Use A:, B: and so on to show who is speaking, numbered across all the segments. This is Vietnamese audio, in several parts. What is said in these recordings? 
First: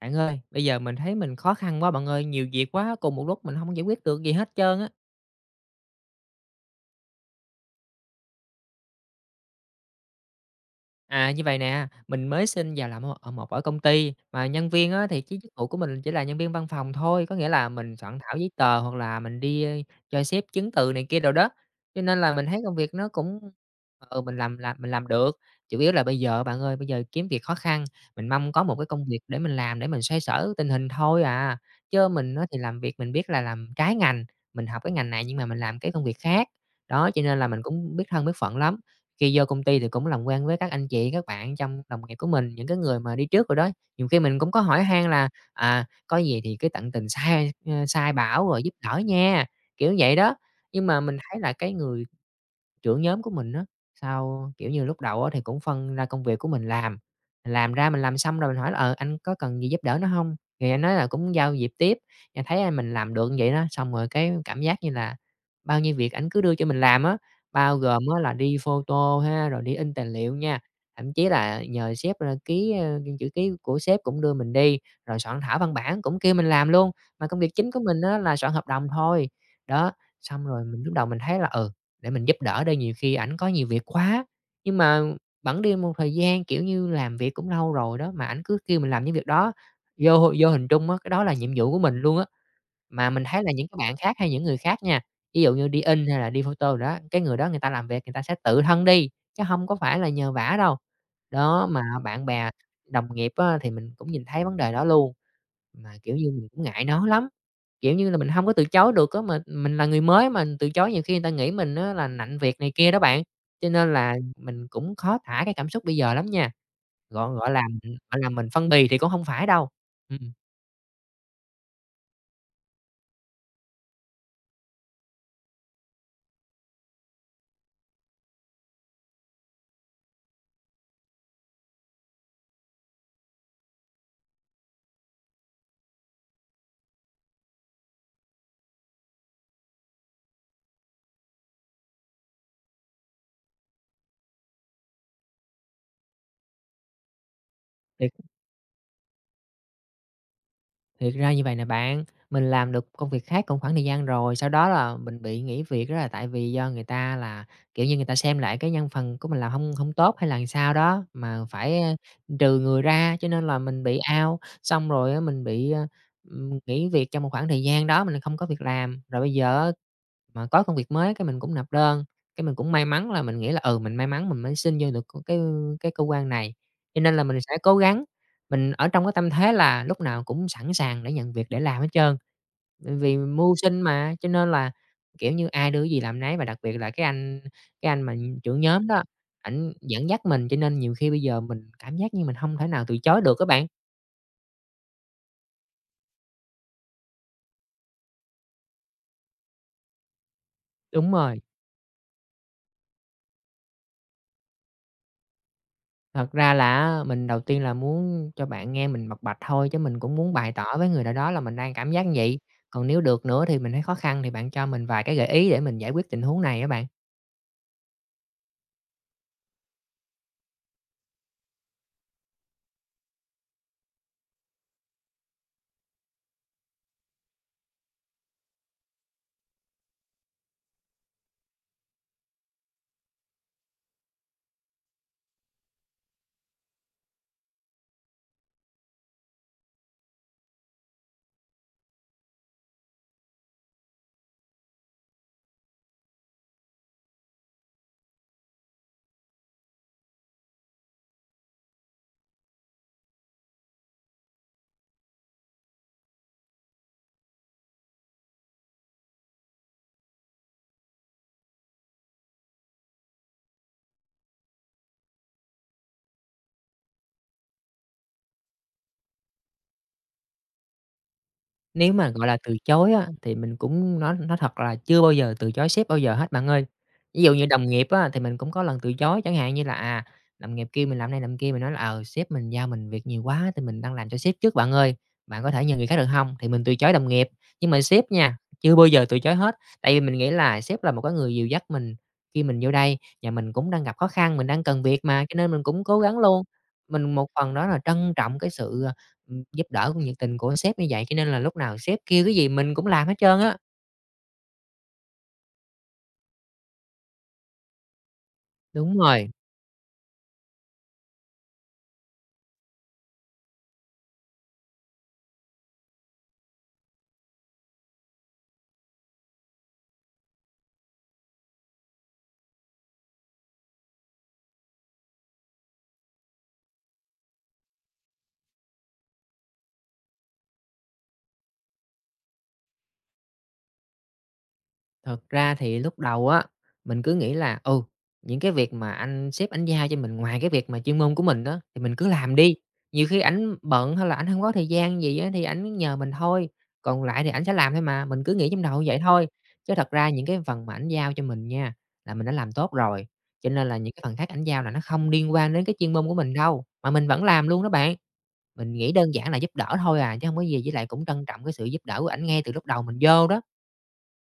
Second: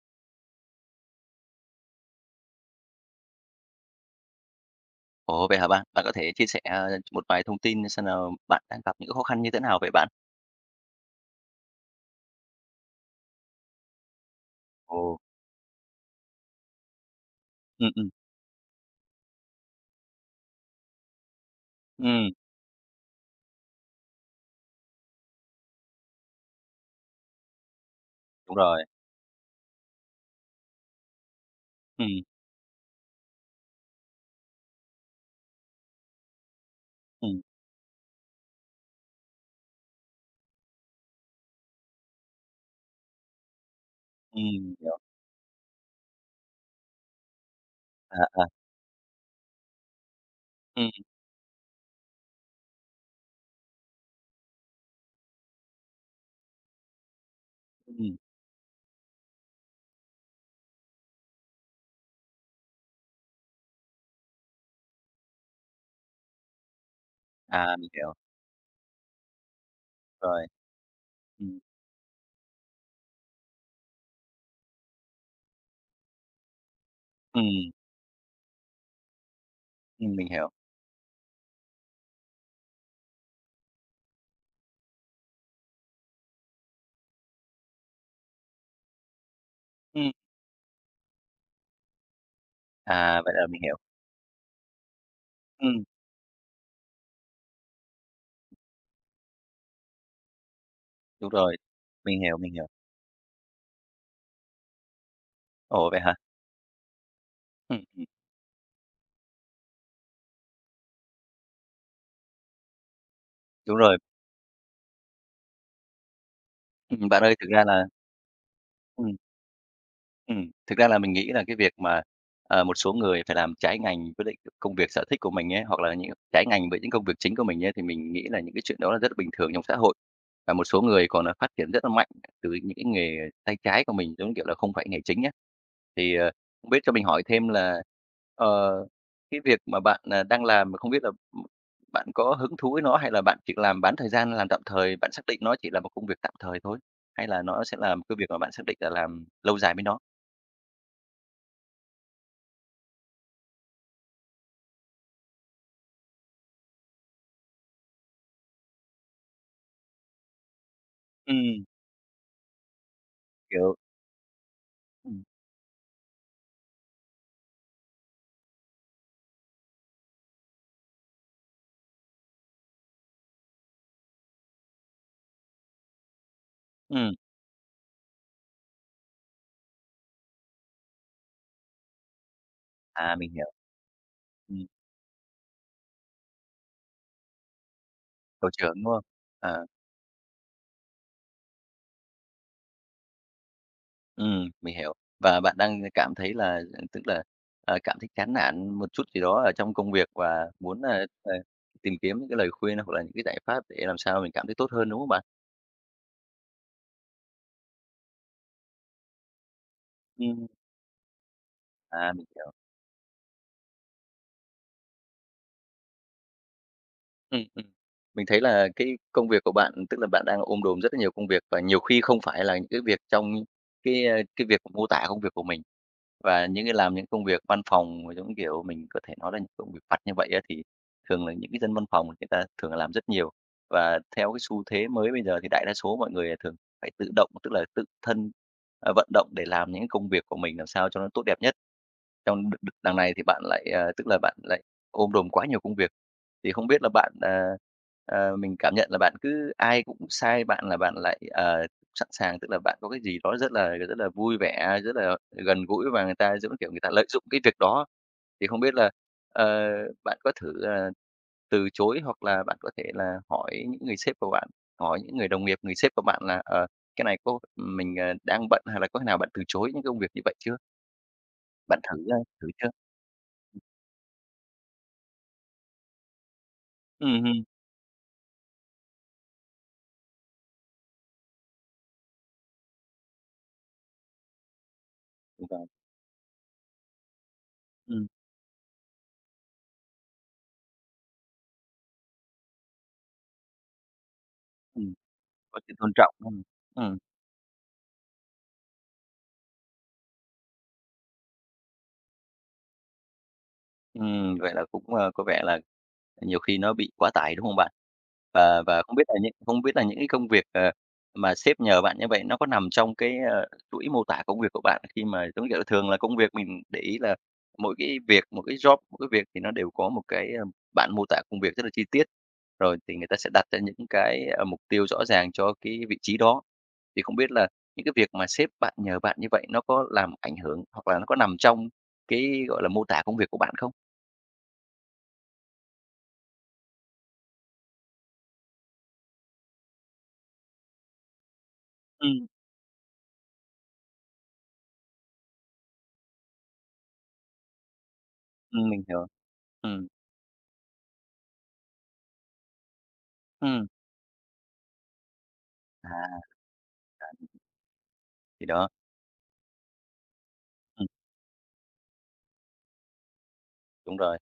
A: Bạn ơi, bây giờ mình thấy mình khó khăn quá bạn ơi, nhiều việc quá cùng một lúc, mình hông giải quyết được gì hết trơn á.
B: Ủa, vậy hả bạn? Bạn có thể chia sẻ, à, một vài thông tin xem là bạn đang gặp những cái khó khăn như thế nào vậy bạn?
A: À, như vậy nè, mình mới xin vào làm ở ở một ở công ty mà nhân viên á,
B: Ồ.
A: thì chứ chức vụ của mình chỉ là nhân viên văn phòng thôi, có nghĩa là
B: Ừm,
A: mình
B: ừm.
A: soạn thảo giấy tờ hoặc là mình đi, a, cho xếp chứng từ này kia đồ đó, cho nên
B: Ừm.
A: là mình thấy công việc nó cũng, ừ, mình làm làm mình làm được. Chủ yếu là bây giờ á bạn ơi, bây giờ kiếm việc khó khăn, mình mong
B: Đúng
A: có một
B: rồi.
A: cái công việc để mình làm để mình xoay sở tình hình thôi à, chớ
B: Ừm.
A: mình á, thì làm việc mình biết là làm trái ngành, mình học cái ngành này nhưng mà mình làm cái công việc khác. Đó, cho nên
B: Ừm.
A: là mình cũng biết thân biết phận lắm, khi vô công ty thì cũng làm quen với các anh chị, các bạn trong đồng nghiệp của mình, những cái người mà đi trước đồ đó, nhiều khi mình cũng có
B: Ừm,
A: hỏi
B: hiểu.
A: han là, à, có gì thì cứ tận tình sai, a, sai
B: À,
A: bảo
B: à.
A: rồi giúp đỡ nha, kiểu như vậy đó. Nhưng
B: Ừm.
A: mà mình thấy là cái người trưởng nhóm của mình á, sao, kiểu như, lúc đầu á, thì cũng phân ra công việc của mình làm, mình làm ra mình
B: Ừm.
A: làm xong rồi mình hỏi là, ờ, "Anh có cần gì giúp đỡ nữa hông?" thì anh nói là cũng giao việc tiếp. Anh thấy, a, mình làm được như vậy đó, xong rồi cái cảm giác như là bao nhiêu việc ảnh cứ đưa cho mình làm á. Bao
B: À, mình
A: gồm
B: hiểu.
A: á là đi photo ha, rồi đi in tài liệu
B: Rồi.
A: nha, thậm chí
B: Ừm.
A: là nhờ sếp, a, ký, a, chữ ký của sếp cũng đưa mình đi, rồi soạn thảo văn bản cũng kêu mình làm luôn, mà công việc chính
B: Ừm.
A: của mình á, là soạn hợp đồng thôi. Đó,
B: Ừm, mình
A: xong
B: hiểu.
A: rồi mình lúc đầu mình thấy là "Ừ, để mình giúp đỡ đi, nhiều khi ảnh có nhiều việc quá" nhưng mà, bẵng đi một thời gian, kiểu như, làm việc cũng lâu rồi đó, mà ảnh cứ kêu mình làm những việc đó,
B: Ừm.
A: vô vô hình trung á, cái đó là nhiệm vụ của mình luôn á. Mà mình
B: À, vậy
A: thấy
B: là
A: là
B: mình
A: những cái
B: hiểu
A: bạn khác hay những người khác nha, ví dụ như đi
B: Ừm.
A: in hay là đi photo đồ đó, cái người đó người ta làm việc người ta sẽ tự thân đi, chứ hông có phải là nhờ vả đâu.
B: Đúng rồi.
A: Đó, mà
B: Mình
A: bạn
B: hiểu,
A: bè
B: mình hiểu.
A: đồng nghiệp á, thì mình cũng nhìn thấy vấn đề đó luôn, mà,
B: Ủa? Vậy hả?
A: kiểu như, mình cũng ngại nói lắm,
B: Ừm,
A: kiểu
B: ừm.
A: như là, mình hông có từ chối được á, mà mình là người mới mà từ chối nhiều khi người ta nghĩ mình á, là nặn việc này kia đó bạn, cho
B: Đúng
A: nên
B: rồi.
A: là mình cũng khó tả cái cảm xúc bây giờ lắm nha,
B: Ừm, bạn
A: gọn
B: ơi, thực
A: gọi là,
B: ra là
A: ừm, gọi là, mình phân bì thì cũng
B: Ừm.
A: hông phải đâu. Ừm.
B: ừm, thực ra là mình nghĩ là cái việc mà, ờ, một số người phải làm trái ngành quyết định được công việc sở thích của mình ấy, hoặc là những trái ngành với những công việc chính của mình ấy, thì mình nghĩ là những cái chuyện đó là rất là bình thường trong xã hội. Và một số người còn, à, phát triển rất là mạnh từ những cái nghề tay trái của mình, giống như, kiểu, là không phải nghề chính á. Thì, ờ, biết cho mình hỏi thêm là, ờ, cái việc mà bạn, à, đang làm là không biết là bạn có hứng thú với nó, hay là bạn chỉ có làm bán thời gian, làm tạm thời, bạn xác định nó chỉ là một công việc tạm thời thôi? Hay là nó sẽ là một
A: Thì
B: cái
A: [unintelligible]
B: việc mà bạn xác định là làm lâu dài với nó?
A: Thiệt ra như vậy nè bạn, mình làm được công việc khác cùng khoảng thời gian rồi, sau đó là mình bị nghỉ việc, đó là tại vì do người ta là, kiểu như, người ta xem lại cái nhân phần của mình làm hông hông tốt hay là làm sao đó, mà
B: Ừm.
A: phải, ơ, trừ người ra, cho nên là
B: Hiểu.
A: mình bị out. Xong rồi á,
B: Ừm.
A: mình bị, ơ, ừm, nghỉ việc trong một khoảng thời gian đó mình không có việc làm, rồi bây giờ á, mà có công việc mới cái mình cũng nộp đơn. Cái mình cũng may mắn là, mình nghĩ là, ừ, mình may mắn mình mới xin vô được c cái, ư, cái cơ quan này, cho
B: Ừm.
A: nên là mình sẽ cố gắng, mình ở trong cái tâm thế là lúc nào cũng sẵn sàng để nhận việc để làm hết trơn. Ừm,
B: À,
A: vì
B: mình hiểu.
A: mưu sinh mà, cho nên
B: Ừm.
A: là, kiểu như, ai đưa gì làm nấy và đặc biệt là cái anh cái anh mà
B: Tổ
A: trưởng
B: trưởng,
A: nhóm
B: đúng
A: đó,
B: không? À.
A: ảnh dẫn dắt mình, cho nên nhiều khi bây giờ mình cảm giác như mình hông thể nào từ chối được á bạn.
B: Ừm, mình hiểu. Và bạn đang cảm thấy là, ờ, tức là, ờ, cảm thấy chán nản một chút gì đó ở trong công việc và muốn, ờ,
A: Đúng
B: ờ,
A: rồi.
B: tìm kiếm những cái lời khuyên hoặc là những cái giải pháp để làm sao mình cảm thấy tốt hơn, đúng không bạn?
A: Thật ra là á, mình đầu tiên là muốn cho bạn nghe mình bộc bạch thôi, chứ mình cũng muốn
B: Ừm.
A: bày tỏ với người nào đó là mình đang cảm giác như
B: À, mình
A: vậy.
B: hiểu.
A: Còn nếu được nữa thì mình thấy khó khăn thì bạn cho mình vài cái gợi ý để mình giải quyết tình huống này á bạn.
B: Ừm, ừm. Mình thấy là cái công việc của bạn, tức là bạn đang ôm đồm rất là nhiều công việc, và nhiều khi không phải là những cái việc trong cái, ơ, cái việc m mô tả công việc của mình. Và những cái làm những công việc văn phòng mà giống kiểu mình có thể nói là những công việc vặt như vậy á, thì thường là những cái dân văn phòng người ta thường làm rất nhiều. Và theo cái xu thế mới bây giờ thì đại đa số mọi người thường phải tự động, tức là tự thân, à, vận động để làm những công việc của mình làm sao cho nó tốt đẹp nhất. Trong đ đ đằng này thì bạn lại, ờ, tức là bạn lại ôm đồm quá nhiều công việc. Thì không biết là bạn, ờ, ờ, mình cảm nhận là bạn cứ ai cũng sai bạn là bạn lại, ờ, sẵn sàng, tức là bạn có cái gì đó rất là rất là vui vẻ, rất là gần gũi và người ta, giống kiểu, người ta lợi dụng cái việc đó. Thì không biết là, ờ, bạn có thử, ờ, từ chối hoặc là bạn có thể là hỏi những người sếp của bạn, hỏi những người đồng nghiệp, người sếp của bạn là, ờ, cái này có mình, à, đang bận hay là có khi nào bạn từ chối những cái công việc như vậy chưa? Bạn
A: Nếu
B: thử,
A: mà,
B: a,
A: gọi là,
B: thử
A: từ
B: chưa?
A: chối á, thì mình cũng nói nói thật là chưa bao giờ từ chối sếp bao giờ hết bạn ơi. Ví
B: Ừm,
A: dụ
B: ừm.
A: như đồng nghiệp á thì mình cũng có lần từ chối, chẳng hạn như là, à, đồng nghiệp kêu mình làm này làm kia, mình nói là, ờ, sếp mình giao mình việc nhiều quá thì mình đang làm cho sếp trước bạn ơi, bạn có thể
B: [unintelligible]
A: nhờ người khác được hông? Thì mình từ chối đồng nghiệp, nhưng mà sếp
B: Ừm.
A: nha, chưa bao giờ từ chối hết, tại vì mình nghĩ là sếp là một cái người dìu dắt mình khi mình vô đây và mình cũng đang gặp khó khăn, mình đang cần
B: Ừm.
A: việc mà cho nên
B: Có
A: mình
B: sự
A: cũng
B: tôn
A: cố
B: trọng,
A: gắng luôn.
B: ừm, ừm.
A: Mình một phần đó là trân trọng cái sự, à, giúp đỡ của nhiệt tình của sếp như vậy, cho nên là lúc nào sếp kêu cái gì mình cũng làm hết trơn á.
B: Ừm, vậy là cũng, ờ, có vẻ là nhiều khi nó bị quá tải, đúng không bạn? Và và không
A: Đúng
B: biết là
A: rồi.
B: những không biết là những cái công việc, à, mà sếp nhờ bạn như vậy nó có nằm trong cái, ờ, chuỗi mô tả công việc của bạn khi mà giống như kiểu là, thường là công việc mình để ý là mỗi cái việc, một cái job, mỗi cái việc thì nó đều có một cái, ưm, bản mô tả công việc rất là chi tiết, rồi thì người ta sẽ đặt ra những cái, ơ, mục tiêu rõ ràng cho cái vị trí đó. Thì không biết là những cái việc mà sếp bạn nhờ bạn như vậy nó có làm ảnh hưởng hoặc là nó có nằm trong cái, gọi là, mô tả công việc của bạn không?
A: Thật ra thì lúc đầu á, mình cứ nghĩ là, ừ, những cái việc mà anh sếp ảnh giao cho mình ngoài cái việc mà chuyên môn của mình á, thì mình cứ
B: Ừm.
A: làm đi, nhiều khi ảnh bận hay là ảnh hông có thời gian gì á, thì ảnh nhờ mình thôi, còn lại thì ảnh sẽ làm thôi mà, mình cứ nghĩ trong
B: Ừm,
A: đầu
B: mình
A: như vậy
B: hiểu,
A: thôi, chứ
B: ừm.
A: thật ra những cái phần mà ảnh giao cho mình nha, là mình đã làm tốt rồi, cho nên
B: Ừm.
A: là những cái phần khác ảnh giao là nó không liên quan đến cái
B: À,
A: chuyên môn của mình đâu, mà mình vẫn
B: đấy.
A: làm luôn đó bạn.
B: Thì đó.
A: Mình nghĩ đơn giản là giúp đỡ thôi à chứ hông có gì với lại
B: Ừm.
A: cũng trân trọng cái sự giúp đỡ của ảnh ngay từ lúc đầu mình vô đó.
B: Đúng rồi.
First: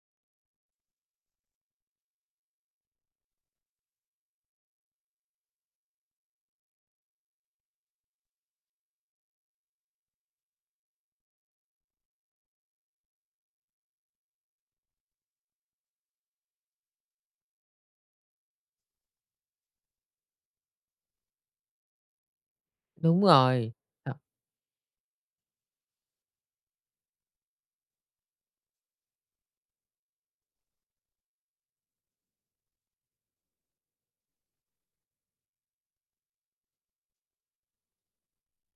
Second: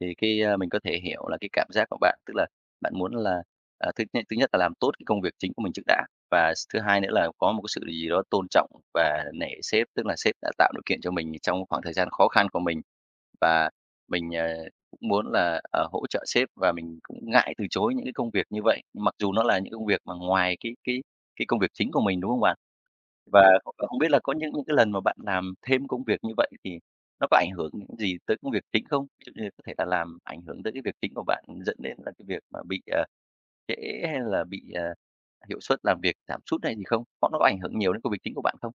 B: Thì cái, a, mình có thể hiểu là cái cảm giác của bạn, tức là bạn muốn là, à, thứ nhất thứ nhất là làm tốt cái công việc chính của mình trước đã và s thứ hai nữa là có một cái sự gì đó tôn trọng và nể sếp. Tức là sếp đã tạo điều kiện cho mình trong khoảng thời gian khó khăn của mình và mình, ờ, cũng muốn là, ờ, hỗ trợ sếp và mình cũng ngại từ chối những cái công việc như vậy, mặc dù nó là những cái công việc mà ngoài cái cái cái công việc chính của mình, đúng không bạn?
A: Đúng
B: Và
A: rồi,
B: [unintelligible] không biết là
A: ờ
B: có những cái lần mà bạn làm thêm công việc như vậy thì nó có ảnh hưởng những gì tới công việc chính không? Ví dụ như có thể là làm ảnh hưởng tới cái việc chính của bạn, dẫn đến là cái việc mà bị, ờ, trễ hay là bị, à, hiệu suất làm việc giảm sút hay gì không? Có nó có ảnh hưởng nhiều đến công việc chính của bạn không?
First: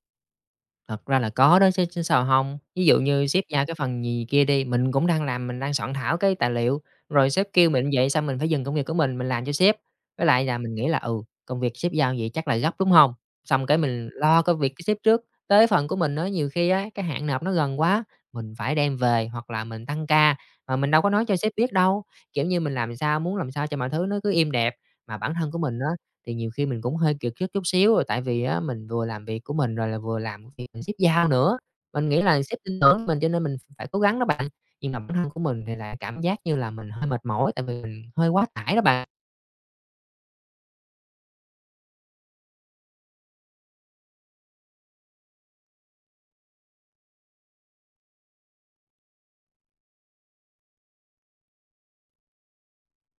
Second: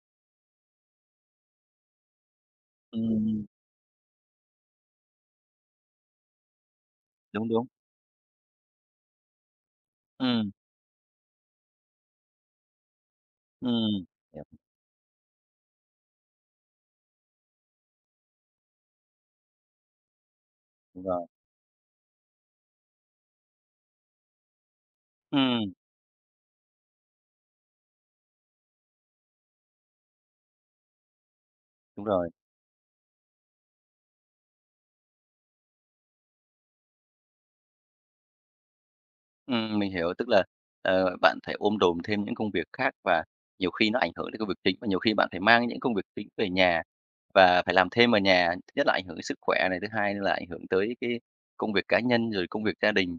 A: Thật ra là có đó chứ, chứ sao hông. Ví dụ như sếp
B: Ừm.
A: giao cái phần gì kia đi, mình cũng đang làm, mình đang soạn thảo cái tài liệu, rồi sếp
B: Đúng, đúng.
A: kêu mình như vậy xong mình phải dừng công việc của mình, mình làm cho sếp. Với lại
B: Ừm.
A: là mình nghĩ là, ừ, công việc sếp giao như vậy chắc là gấp, đúng hông? Xong cái
B: Ừm,
A: mình lo
B: hiểu.
A: công việc của sếp trước, tới phần của mình á nhiều khi á cái hạn nộp nó gần quá, mình phải đem về hoặc là mình tăng ca mà mình đâu
B: Đúng
A: có nói
B: rồi.
A: cho sếp biết đâu. Kiểu như, mình làm sao muốn làm sao cho mọi thứ nó cứ êm đẹp, mà bản thân của
B: Ừm.
A: mình á thì nhiều khi mình cũng hơi kiệt sức chút xíu là tại vì á mình vừa làm việc của mình rồi là vừa làm việc mà sếp giao nữa.
B: Đúng
A: Mình nghĩ
B: rồi.
A: là sếp tin tưởng mình cho nên mình ph phải cố gắng đó bạn. Nhưng mà bản thân của mình thì là cảm giác như là mình hơi mệt mỏi tại vì mình hơi quá tải đó bạn.
B: Ừm, mình hiểu, tức là, ờ, bạn phải ôm đồm thêm những công việc khác và nhiều khi nó ảnh hưởng đến công việc chính và nhiều khi bạn phải mang những công việc chính về nhà, và phải làm thêm ở nhà. Thứ nhất là ảnh hưởng đến sức khỏe này, thứ hai nữa là ảnh hưởng tới cái công việc cá nhân, rồi công việc gia đình.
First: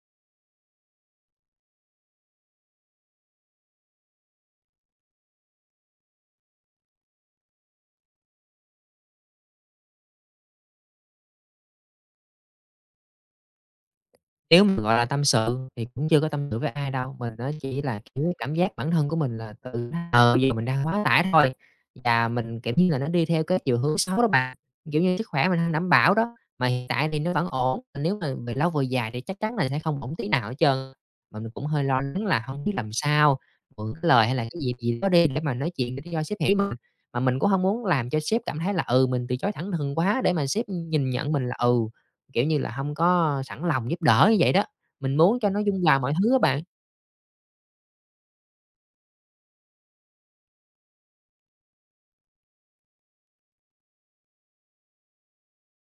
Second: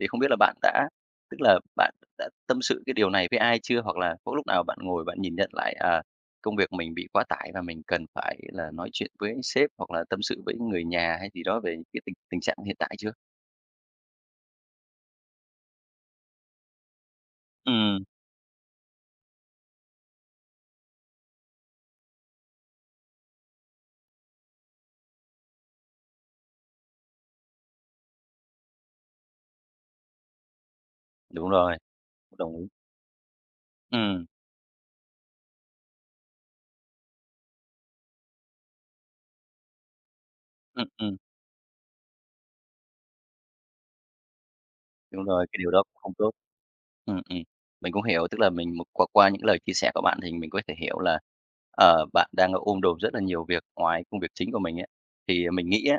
B: Thì không biết là bạn đã tức là bạn đã tâm sự cái điều này với ai chưa? Hoặc là có lúc nào bạn ngồi bạn nhìn nhận lại, à, công việc mình bị quá tải và mình cần phải là nói chuyện với sếp hoặc là tâm sự với người nhà hay gì đó về cái tình tình trạng hiện tại chưa?
A: Nếu mà, gọi là, tâm sự thì cũng chưa có tâm sự với ai đâu. Mình á chỉ là,
B: Ừm.
A: kiểu, cảm giác bản thân của mình là tự ờ, bây giờ mình đang quá tải thôi và mình, kiểu như là, nó đi theo cái chiều hướng xấu đó bạn. Kiểu như, sức khỏe mình hông đảm bảo đó, mà hiện tại thì nó vẫn ổn, mà nếu mà về lâu về dài thì chắc chắn là sẽ không ổn tí nào hết trơn. Mà mình
B: Đúng
A: cũng
B: rồi,
A: hơi lo lắng là
B: đồng
A: hông
B: ý.
A: biết làm sao, mượn cái
B: Ừm.
A: lời hay là cái dịp gì đó đi để mà nói chuyện để cho sếp hiểu mình, mà mình cũng hông muốn làm cho sếp cảm thấy là, ừ, mình từ chối thẳng thừng quá để mà sếp
B: Ừm,
A: nhìn
B: ừm.
A: nhận mình là, ừ, kiểu như là, hông có sẵn lòng giúp đỡ như vậy đó, mình
B: Đúng
A: muốn
B: rồi,
A: cho
B: cái
A: nó
B: điều đó
A: dung hòa
B: cũng
A: mọi
B: không tốt.
A: thứ á bạn.
B: Ừm, ừm, mình cũng hiểu, tức là mình qua qua những lời chia sẻ của bạn thì mình có thể hiểu là, ờ, bạn đang ôm đồm rất là nhiều việc ngoài công việc chính của mình ấy. Thì mình nghĩ á,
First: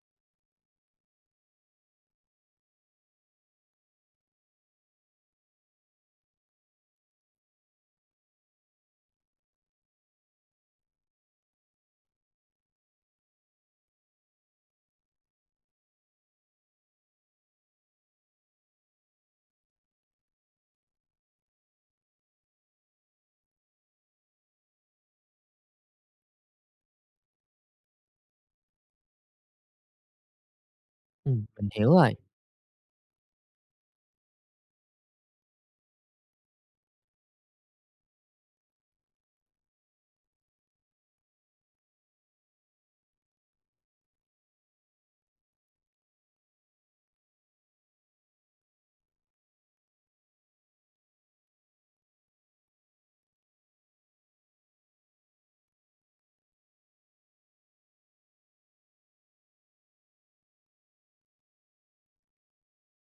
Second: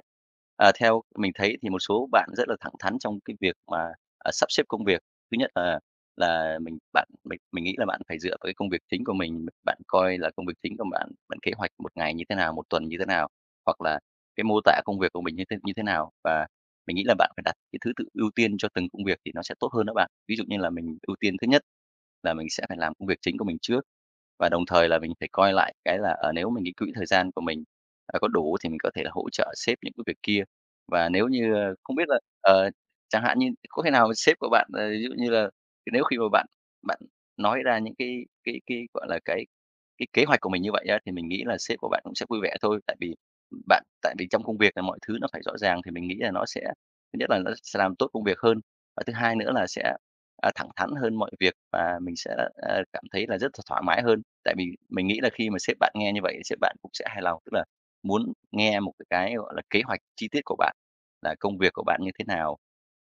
B: à, theo mình thấy thì một số bạn rất là thẳng thắn trong cái việc mà, à, sắp xếp công việc. Thứ nhất là là mình bạn mình mình nghĩ là bạn phải dựa vào cái công việc chính của mình, bạn coi là công việc chính của bạn, bạn kế hoạch 1 ngày như thế nào, 1 tuần như thế nào, hoặc là cái mô tả công việc của mình như thế như thế nào, và mình nghĩ là bạn phải đặt cái thứ tự ưu tiên cho từng công việc thì nó sẽ tốt hơn đó bạn. Ví dụ như là mình ưu tiên thứ nhất là mình sẽ phải làm công việc chính của mình trước, và đồng thời là mình phải coi lại cái là, ờ, nếu mình nghĩ quỹ thời gian của mình, ờ, có đủ thì mình có thể là hỗ trợ sếp những cái việc kia. Và nếu
A: Ừm,
B: như
A: mình
B: a
A: hiểu
B: không biết
A: rồi.
B: là, ờ, chẳng hạn như có khi nào mà sếp của bạn, ờ, ví dụ như là nếu khi mà bạn bạn nói ra những cái cái cái, gọi là, cái cái kế hoạch của mình như vậy á, thì mình nghĩ là sếp của bạn cũng sẽ vui vẻ thôi. Tại vì bạn tại vì trong công việc là mọi thứ nó phải rõ ràng thì mình nghĩ là nó sẽ thứ nhất là nó sẽ làm tốt công việc hơn và thứ hai nữa là sẽ, à, thẳng thắn hơn mọi việc và mình sẽ, ờ, cảm thấy là rất th thoải mái hơn. Tại vì mình nghĩ là khi mà sếp bạn nghe như vậy thì sếp bạn cũng sẽ hài lòng, tức là muốn nghe một cái, gọi là, kế hoạch chi tiết của bạn, là công việc của bạn như thế nào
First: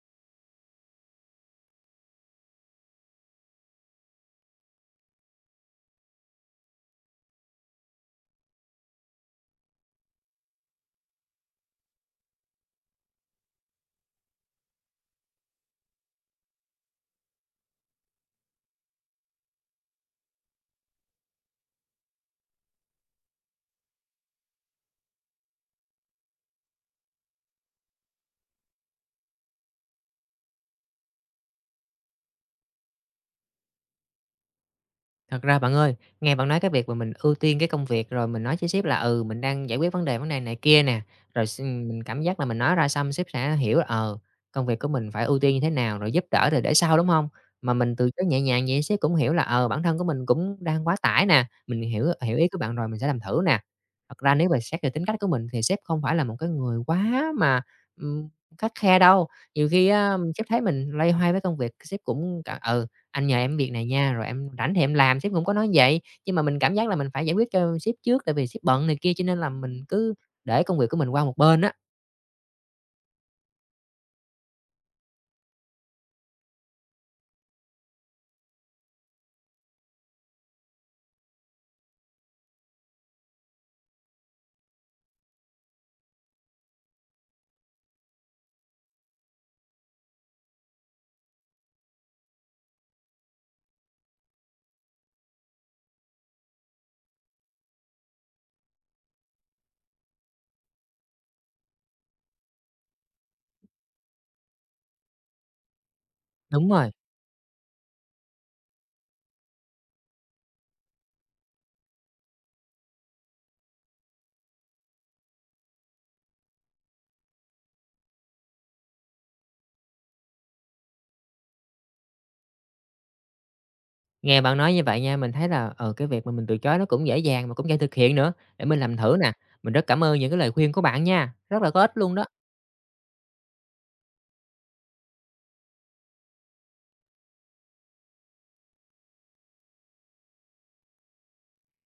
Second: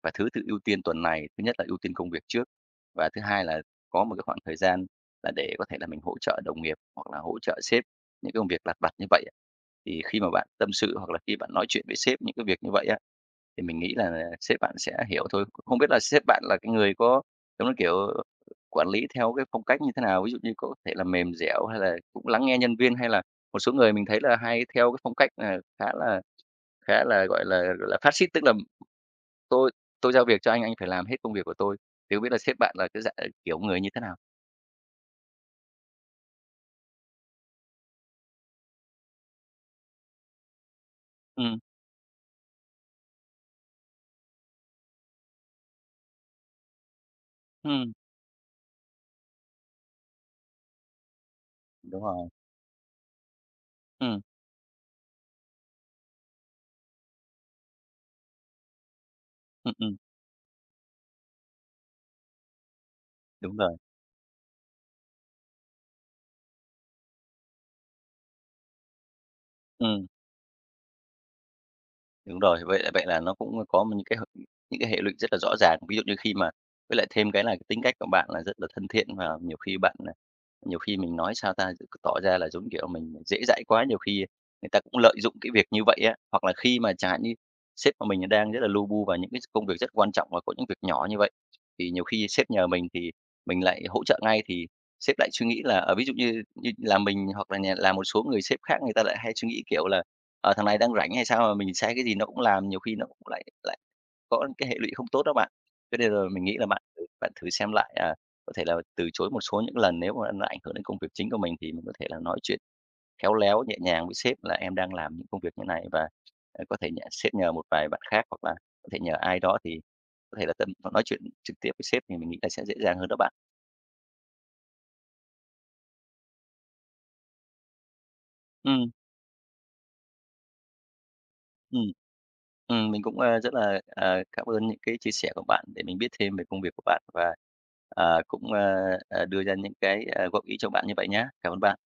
B: và thứ tự ưu tiên tuần này, thứ nhất là ưu tiên công việc trước và thứ hai là có một cái khoảng thời gian là để có thể là mình hỗ trợ đồng nghiệp hoặc là hỗ trợ sếp những cái công việc lặt vặt như vậy á. Thì khi mà bạn tâm sự hoặc là khi bạn nói chuyện với sếp những cái việc như vậy á, thì mình nghĩ là là sếp bạn sẽ hiểu thôi, không biết là sếp bạn là cái người có giống như, kiểu, quản lý theo cái phong cách như thế nào? Ví dụ như có thể là mềm dẻo hay là cũng lắng nghe nhân viên, hay là một số người mình thấy là hay theo cái phong cách, à, khá là khá là, gọi là, là phát-xít, tức là tôi tôi giao việc cho anh, anh phải làm hết công việc của tôi. Thì không biết là sếp bạn là cái dạng kiểu người như thế nào?
A: Thật ra, bạn ơi, nghe bạn nói cái việc mà mình ưu tiên cái công việc, rồi mình nói với sếp là, ừ, mình đang giải quyết vấn đề, vấn đề này kia nè, rồi
B: Ừm.
A: s mình cảm giác là mình nói ra xong sếp sẽ hiểu là, ờ, công việc của mình phải ưu tiên như thế nào, rồi giúp đỡ thi để sau, đúng hông? Mà
B: Ừm.
A: mình từ chối nhẹ nhàng vậy sếp cũng hiểu là, ờ, bản thân của mình cũng đang quá tải nè. Mình
B: Đúng
A: hiểu
B: rồi.
A: hiểu ý của bạn rồi, mình sẽ làm thử nè. Thật
B: Ừm.
A: ra nếu mà xét về tính cách của mình thì sếp không phải là một cái người quá mà, ưm, khắt khe đâu. Nhiều
B: Ừm,
A: khi
B: ừm.
A: á, sếp thấy mình loay hoay với công việc, sếp cũng c "Ừ, anh nhờ
B: Đúng
A: em việc
B: rồi.
A: này nha, rồi em rảnh thì em làm." Sếp cũng có nói như vậy, nhưng mà mình cảm giác là mình phải giải quyết cho sếp trước tại vì sếp bận này kia. Cho nên là mình
B: Ừm.
A: cứ để công việc của mình qua một bên á.
B: Đúng rồi, vậy là vậy là nó cũng có những cái h những cái hệ lụy rất là rõ ràng. Ví dụ như khi mà với lại thêm cái là cái tính cách của bạn là rất là thân thiện và nhiều khi bạn, à nhiều khi, mình nói sao ta? Cứ tỏ ra là, giống kiểu là, mình dễ dãi quá, nhiều khi người ta cũng lợi dụng cái việc như vậy á. Hoặc là khi mà, chẳng hạn như, sếp của mình đang rất là lu bu vào những cái công việc rất quan trọng và có những việc nhỏ như vậy, thì nhiều khi sếp nhờ mình thì mình lại hỗ trợ ngay thì sếp lại suy nghĩ là, ờ, ví dụ như như là mình, hoặc là nhà là một số người sếp khác người ta lại hay suy nghĩ kiểu là "Ờ, thằng này đang rảnh hay sao mà mình sai cái gì nó cũng làm?" Nhiều khi nó cũng lại lại có cái hệ lụy không tốt đó bạn. Thế nên là mình nghĩ là
A: Đúng
B: bạn
A: rồi.
B: thử bạn thử xem lại, à, có thể là từ chối một số những lần, nếu mà nó ảnh hưởng đến công việc chính của mình thì mình có thể là nói chuyện khéo léo, nhẹ nhàng với sếp là "Em đang làm những công việc thế này, và có thể nh sếp nhờ một vài bạn khác." Hoặc là có thể nhờ ai đó thì có thể là tâm họ nói chuyện trực tiếp với sếp thì mình nghĩ là sẽ dễ dàng hơn đó bạn.
A: Nghe bạn nói như vậy nha, mình thấy là, ờ, cái việc mà mình từ chối nó cũng dễ dàng mà cũng dễ thực hiện nữa. Để mình
B: Ừm.
A: làm thử nè. Mình rất cảm ơn những cái lời khuyên của bạn nha, rất là có
B: Ừm.
A: ích luôn đó!
B: Ừm, mình cũng, ờ, rất là, ờ, cám ơn những cái chia sẻ của bạn để mình biết thêm về công việc của bạn và, à, cũng, a, à, đưa ra những cái, à, góp ý cho bạn như vậy nhá. Cảm ơn bạn.